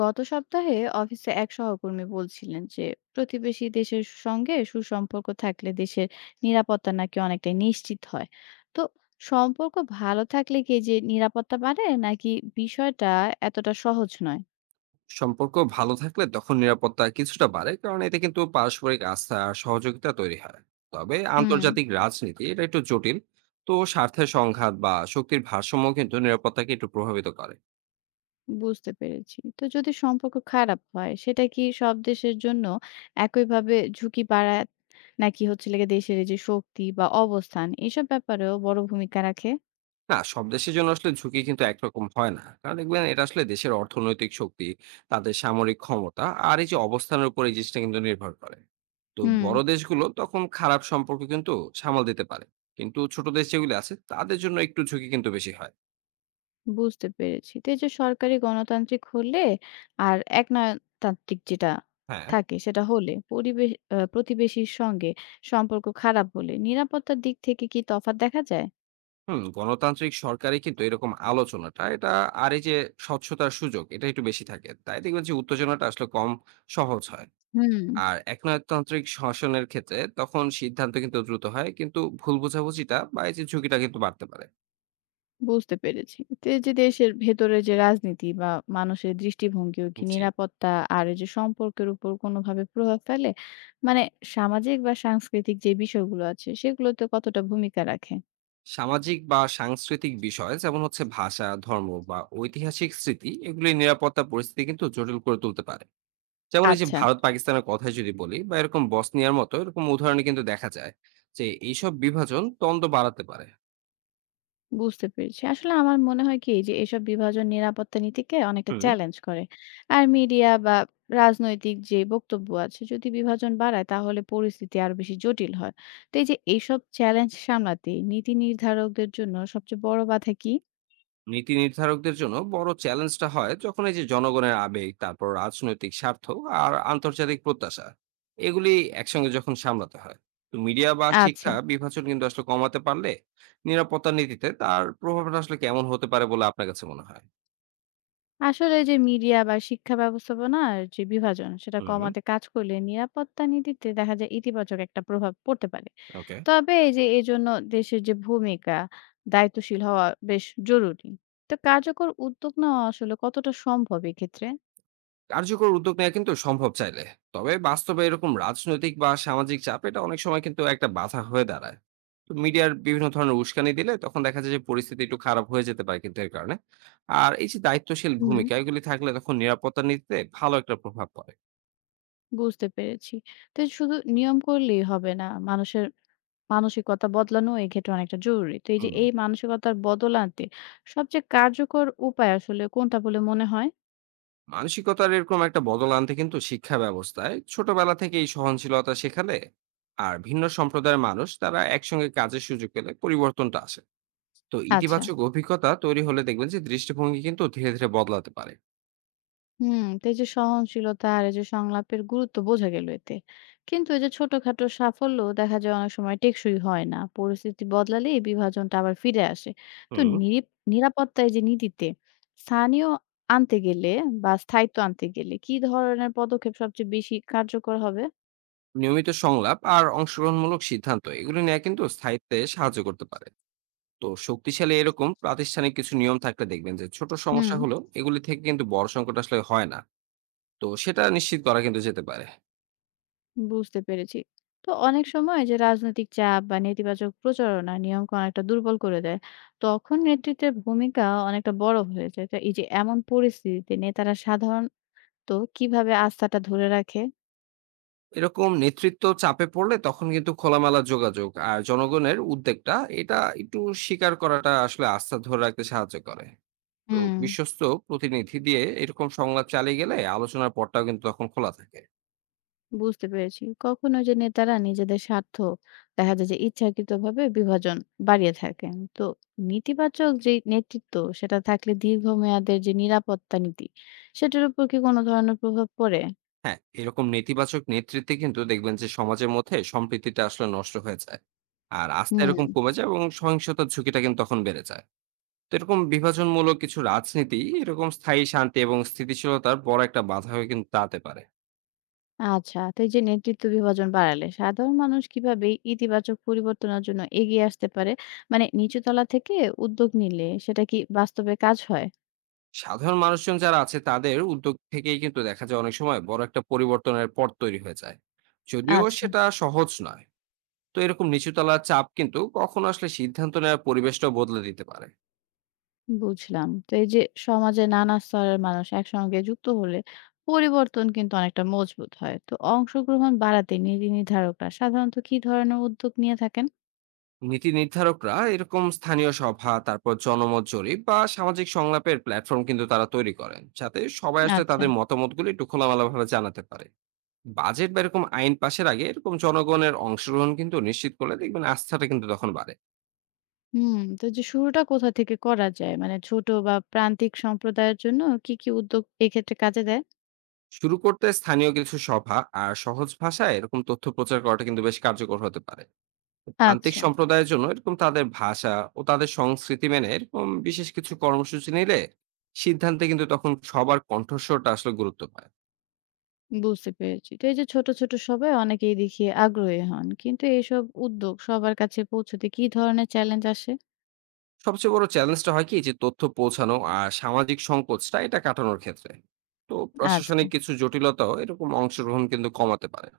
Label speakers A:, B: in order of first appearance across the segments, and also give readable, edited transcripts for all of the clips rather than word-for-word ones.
A: গত সপ্তাহে অফিসে এক সহকর্মী বলছিলেন যে প্রতিবেশী দেশের সঙ্গে সুসম্পর্ক থাকলে দেশের নিরাপত্তা নাকি অনেকটাই নিশ্চিত হয়। তো সম্পর্ক ভালো থাকলে কি এই যে নিরাপত্তা বাড়ে নাকি বিষয়টা এতটা সহজ নয়?
B: সম্পর্ক ভালো থাকলে তখন নিরাপত্তা কিছুটা বাড়ে, কারণ এতে কিন্তু পারস্পরিক আস্থা আর সহযোগিতা তৈরি হয়। তবে
A: হুম।
B: আন্তর্জাতিক রাজনীতি এটা একটু জটিল। তো স্বার্থের সংঘাত বা শক্তির ভারসাম্য কিন্তু নিরাপত্তাকে একটু প্রভাবিত করে।
A: বুঝতে পেরেছি। তো যদি সম্পর্ক খারাপ হয় সেটা কি সব দেশের জন্য একইভাবে ঝুঁকি বাড়ায়, নাকি হচ্ছে লেগে দেশের এই যে শক্তি বা অবস্থান এসব ব্যাপারেও বড় ভূমিকা রাখে?
B: না, সব দেশের জন্য আসলে ঝুঁকি কিন্তু একরকম হয় না, কারণ দেখবেন এটা আসলে দেশের অর্থনৈতিক শক্তি, তাদের সামরিক ক্ষমতা আর এই যে অবস্থানের উপর এই জিনিসটা কিন্তু নির্ভর করে। তো
A: হুম।
B: বড় দেশগুলো তখন খারাপ সম্পর্ক কিন্তু সামাল দিতে পারে। কিন্তু ছোট দেশ যেগুলি আছে তাদের জন্য একটু ঝুঁকি কিন্তু বেশি হয়।
A: বুঝতে পেরেছি। তো এই যে সরকারি গণতান্ত্রিক হলে আর একনায়কতান্ত্রিক যেটা
B: হ্যাঁ।
A: থাকে সেটা হলে পরিবেশ প্রতিবেশীর সঙ্গে সম্পর্ক খারাপ হলে নিরাপত্তার দিক থেকে কি তফাৎ দেখা যায়?
B: গণতান্ত্রিক সরকারে কিন্তু এরকম আলোচনাটা এটা আর এই যে স্বচ্ছতার সুযোগ এটা একটু বেশি থাকে। তাই দেখবেন যে উত্তেজনাটা আসলে কম সহজ হয়।
A: হুম।
B: আর একনায়কতান্ত্রিক শাসনের ক্ষেত্রে তখন সিদ্ধান্ত কিন্তু দ্রুত হয়, কিন্তু ভুল বোঝাবুঝিটা বা এই যে ঝুঁকিটা কিন্তু বাড়তে পারে।
A: বুঝতে পেরেছি। তো এই যে দেশের ভেতরে যে রাজনীতি বা মানুষের দৃষ্টিভঙ্গিও কি
B: জি।
A: নিরাপত্তা আর এই যে সম্পর্কের উপর কোনোভাবে প্রভাব ফেলে? মানে সামাজিক বা সাংস্কৃতিক যে বিষয়গুলো আছে সেগুলোতে কতটা ভূমিকা রাখে?
B: সামাজিক বা সাংস্কৃতিক বিষয় যেমন হচ্ছে ভাষা, ধর্ম বা ঐতিহাসিক স্মৃতি, এগুলি নিরাপত্তা পরিস্থিতি কিন্তু জটিল করে তুলতে পারে। যেমন এই যে
A: আচ্ছা।
B: ভারত পাকিস্তানের কথাই যদি বলি বা এরকম বসনিয়ার মতো এরকম উদাহরণে কিন্তু দেখা যায় যে এইসব বিভাজন দ্বন্দ্ব বাড়াতে পারে।
A: বুঝতে পেরেছি। আসলে আমার মনে হয় কি যে এসব বিভাজন নিরাপত্তা নীতিকে অনেকটা
B: হুম।
A: চ্যালেঞ্জ করে। আর মিডিয়া বা রাজনৈতিক যে বক্তব্য আছে যদি বিভাজন বাড়ায় তাহলে পরিস্থিতি আরো বেশি জটিল হয়। তো এই যে এইসব চ্যালেঞ্জ সামলাতে নীতি নির্ধারকদের জন্য সবচেয়ে বড় বাধা কি?
B: নীতি নির্ধারকদের জন্য বড় চ্যালেঞ্জটা হয় যখন এই যে জনগণের আবেগ, তারপর রাজনৈতিক স্বার্থ আর আন্তর্জাতিক প্রত্যাশা, এগুলি একসঙ্গে যখন সামলাতে হয়। তো মিডিয়া বা
A: আচ্ছা।
B: শিক্ষা বিভাজন কিন্তু আসলে কমাতে পারলে নিরাপত্তা নীতিতে তার প্রভাবটা আসলে কেমন হতে পারে বলে আপনার কাছে মনে হয়?
A: আসলে যে মিডিয়া বা শিক্ষা ব্যবস্থাপনার যে বিভাজন সেটা
B: হুম,
A: কমাতে কাজ করলে নিরাপত্তা নীতিতে দেখা যায় ইতিবাচক একটা প্রভাব পড়তে পারে।
B: ওকে।
A: তবে এই যে এজন্য দেশের যে ভূমিকা, দায়িত্বশীল হওয়া বেশ জরুরি। তো কার্যকর উদ্যোগ নেওয়া আসলে কতটা সম্ভব এক্ষেত্রে?
B: কার্যকর উদ্যোগ নেওয়া কিন্তু সম্ভব চাইলে। তবে বাস্তবে এরকম রাজনৈতিক বা সামাজিক চাপ এটা অনেক সময় কিন্তু একটা বাধা হয়ে দাঁড়ায়। তো মিডিয়ার বিভিন্ন ধরনের উস্কানি দিলে তখন দেখা যায় যে পরিস্থিতি একটু খারাপ হয়ে যেতে পারে কিন্তু এর কারণে। আর এই যে দায়িত্বশীল
A: হুম।
B: ভূমিকা এগুলি থাকলে তখন নিরাপত্তা নীতিতে ভালো একটা প্রভাব পড়ে।
A: বুঝতে পেরেছি। তো এই শুধু নিয়ম করলেই হবে না। মানুষের মানসিকতা বদলানো এক্ষেত্রে অনেকটা জরুরি। তো এই যে
B: হুম।
A: এই মানসিকতার বদল আনতে সবচেয়ে কার্যকর উপায় আসলে কোনটা বলে মনে হয়?
B: মানসিকতার এরকম একটা বদল আনতে কিন্তু শিক্ষা ব্যবস্থায় ছোটবেলা থেকেই সহনশীলতা শেখালে আর ভিন্ন সম্প্রদায়ের মানুষ তারা একসঙ্গে কাজের সুযোগ পেলে পরিবর্তনটা আসে। তো
A: আচ্ছা।
B: ইতিবাচক অভিজ্ঞতা তৈরি হলে দেখবেন যে দৃষ্টিভঙ্গি কিন্তু ধীরে ধীরে বদলাতে পারে।
A: হুম। তো এই যে সহনশীলতা আর এই যে সংলাপের গুরুত্ব বোঝা গেল এতে, কিন্তু এই যে ছোটখাটো সাফল্য দেখা যায় অনেক সময় টেকসই হয় না, পরিস্থিতি বদলালে এই বিভাজনটা আবার ফিরে আসে। তো
B: হুম।
A: নিরাপত্তায় যে নীতিতে স্থানীয় আনতে গেলে বা স্থায়িত্ব আনতে গেলে কি ধরনের পদক্ষেপ সবচেয়ে বেশি কার্যকর হবে?
B: নিয়মিত সংলাপ আর অংশগ্রহণমূলক সিদ্ধান্ত এগুলো নেওয়া কিন্তু স্থায়িত্বে সাহায্য করতে পারে। তো শক্তিশালী এরকম প্রাতিষ্ঠানিক কিছু নিয়ম থাকলে দেখবেন যে ছোট
A: হুম।
B: সমস্যা হলো এগুলি থেকে কিন্তু বড় সংকট আসলে হয় না। তো সেটা নিশ্চিত করা কিন্তু যেতে পারে।
A: বুঝতে পেরেছি। তো অনেক সময় যে রাজনৈতিক চাপ বা নেতিবাচক প্রচারণা নিয়মকে অনেকটা দুর্বল করে দেয়। তখন নেতৃত্বের ভূমিকা অনেকটা বড় হয়ে যায়। তো এই যে এমন পরিস্থিতিতে নেতারা সাধারণত কিভাবে আস্থাটা ধরে রাখে?
B: এরকম নেতৃত্ব চাপে পড়লে তখন কিন্তু খোলামেলা যোগাযোগ আর জনগণের উদ্যোগটা এটা একটু স্বীকার করাটা আসলে আস্থা ধরে রাখতে সাহায্য করে। তো
A: হুম।
B: বিশ্বস্ত প্রতিনিধি দিয়ে এরকম সংলাপ চালিয়ে গেলে আলোচনার পথটাও কিন্তু তখন খোলা থাকে।
A: বুঝতে পেরেছি। কখনো যে নেতারা নিজেদের স্বার্থ দেখা যায় যে ইচ্ছাকৃতভাবে বিভাজন বাড়িয়ে থাকেন। তো নেতিবাচক যে নেতৃত্ব সেটা থাকলে দীর্ঘমেয়াদের যে নিরাপত্তা নীতি সেটার উপর কি কোনো ধরনের প্রভাব পড়ে?
B: হ্যাঁ, এরকম নেতিবাচক নেতৃত্বে কিন্তু দেখবেন যে সমাজের মধ্যে সম্প্রীতিটা আসলে নষ্ট হয়ে যায়, আর আস্থা
A: হুম।
B: এরকম কমে যায় এবং সহিংসতার ঝুঁকিটা কিন্তু তখন বেড়ে যায়। তো এরকম বিভাজনমূলক কিছু রাজনীতি এরকম স্থায়ী শান্তি এবং স্থিতিশীলতার বড় একটা বাধা হয়ে কিন্তু দাঁড়াতে পারে।
A: আচ্ছা, তো এই যে নেতৃত্ব বিভাজন বাড়ালে সাধারণ মানুষ কিভাবে ইতিবাচক পরিবর্তনের জন্য এগিয়ে আসতে পারে? মানে নিচু তলা থেকে উদ্যোগ নিলে সেটা কি বাস্তবে কাজ হয়?
B: সাধারণ মানুষজন যারা আছে তাদের উদ্যোগ থেকেই কিন্তু দেখা যায় অনেক সময় বড় একটা পরিবর্তনের পথ তৈরি হয়ে যায়, যদিও
A: আচ্ছা,
B: সেটা সহজ নয়। তো এরকম নিচুতলার চাপ কিন্তু কখনো আসলে সিদ্ধান্ত নেওয়ার পরিবেশটাও বদলে দিতে পারে।
A: বুঝলাম। তো এই যে সমাজে নানা স্তরের মানুষ একসঙ্গে যুক্ত হলে পরিবর্তন কিন্তু অনেকটা মজবুত হয়। তো অংশগ্রহণ বাড়াতে নীতি নির্ধারকরা সাধারণত কি ধরনের উদ্যোগ নিয়ে থাকেন?
B: নীতি নির্ধারকরা এরকম স্থানীয় সভা, তারপর জনমত জরিপ বা সামাজিক সংলাপের প্ল্যাটফর্ম কিন্তু তারা তৈরি করেন, যাতে সবাই আসলে
A: আচ্ছা,
B: তাদের মতামতগুলো একটু খোলামেলাভাবে জানাতে পারে। বাজেট বা এরকম আইন পাশের আগে এরকম জনগণের অংশগ্রহণ কিন্তু নিশ্চিত করলে দেখবেন আস্থাটা কিন্তু তখন বাড়ে।
A: হুম। তো যে শুরুটা কোথা থেকে করা যায়? মানে ছোট বা প্রান্তিক সম্প্রদায়ের জন্য কি, কি উদ্যোগ এক্ষেত্রে কাজে দেয়?
B: শুরু করতে স্থানীয় কিছু সভা আর সহজ ভাষায় এরকম তথ্য প্রচার করাটা কিন্তু বেশ কার্যকর হতে পারে। প্রান্তিক
A: আচ্ছা।
B: সম্প্রদায়ের জন্য এরকম তাদের ভাষা ও তাদের সংস্কৃতি মেনে এরকম বিশেষ কিছু কর্মসূচি নিলে সিদ্ধান্তে কিন্তু তখন সবার কণ্ঠস্বরটা আসলে গুরুত্ব পায়।
A: বুঝতে পেরেছি। তো এই যে ছোট, ছোট সবাই অনেকেই দেখি আগ্রহী হন। কিন্তু এইসব উদ্যোগ সবার কাছে পৌঁছতে কি ধরনের চ্যালেঞ্জ আসে?
B: সবচেয়ে বড় চ্যালেঞ্জটা হয় কি যে তথ্য পৌঁছানো আর সামাজিক সংকোচটা এটা কাটানোর ক্ষেত্রে। তো
A: আচ্ছা।
B: প্রশাসনিক কিছু জটিলতাও এরকম অংশগ্রহণ কিন্তু কমাতে পারে।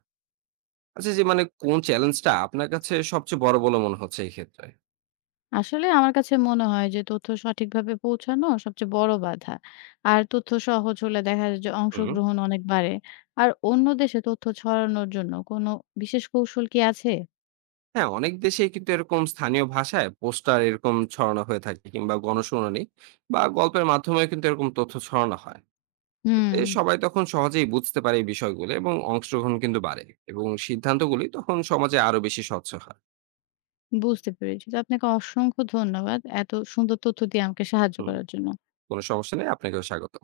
B: আচ্ছা, যে মানে কোন চ্যালেঞ্জটা আপনার কাছে সবচেয়ে বড় বলে মনে হচ্ছে এই ক্ষেত্রে?
A: আসলে আমার কাছে মনে হয় যে তথ্য সঠিকভাবে পৌঁছানো সবচেয়ে বড় বাধা। আর তথ্য সহজ হলে দেখা যায় যে
B: হুম।
A: অংশগ্রহণ অনেক বাড়ে। আর অন্য দেশে তথ্য ছড়ানোর জন্য কোনো বিশেষ কৌশল কি আছে?
B: হ্যাঁ, অনেক দেশেই কিন্তু এরকম স্থানীয় ভাষায় পোস্টার এরকম ছড়ানো হয়ে থাকে, কিংবা গণশুনানি বা গল্পের মাধ্যমেও কিন্তু এরকম তথ্য ছড়ানো হয়।
A: হুম,
B: এতে সবাই তখন সহজেই বুঝতে পারে এই বিষয়গুলো এবং অংশগ্রহণ কিন্তু বাড়ে এবং সিদ্ধান্তগুলি তখন সমাজে আরো বেশি স্বচ্ছ হয়।
A: বুঝতে পেরেছি। তো আপনাকে অসংখ্য ধন্যবাদ। এত সুন্দর তথ্য দিয়ে আমাকে সাহায্য
B: হুম,
A: করার জন্য।
B: কোনো সমস্যা নেই। আপনাকেও স্বাগত।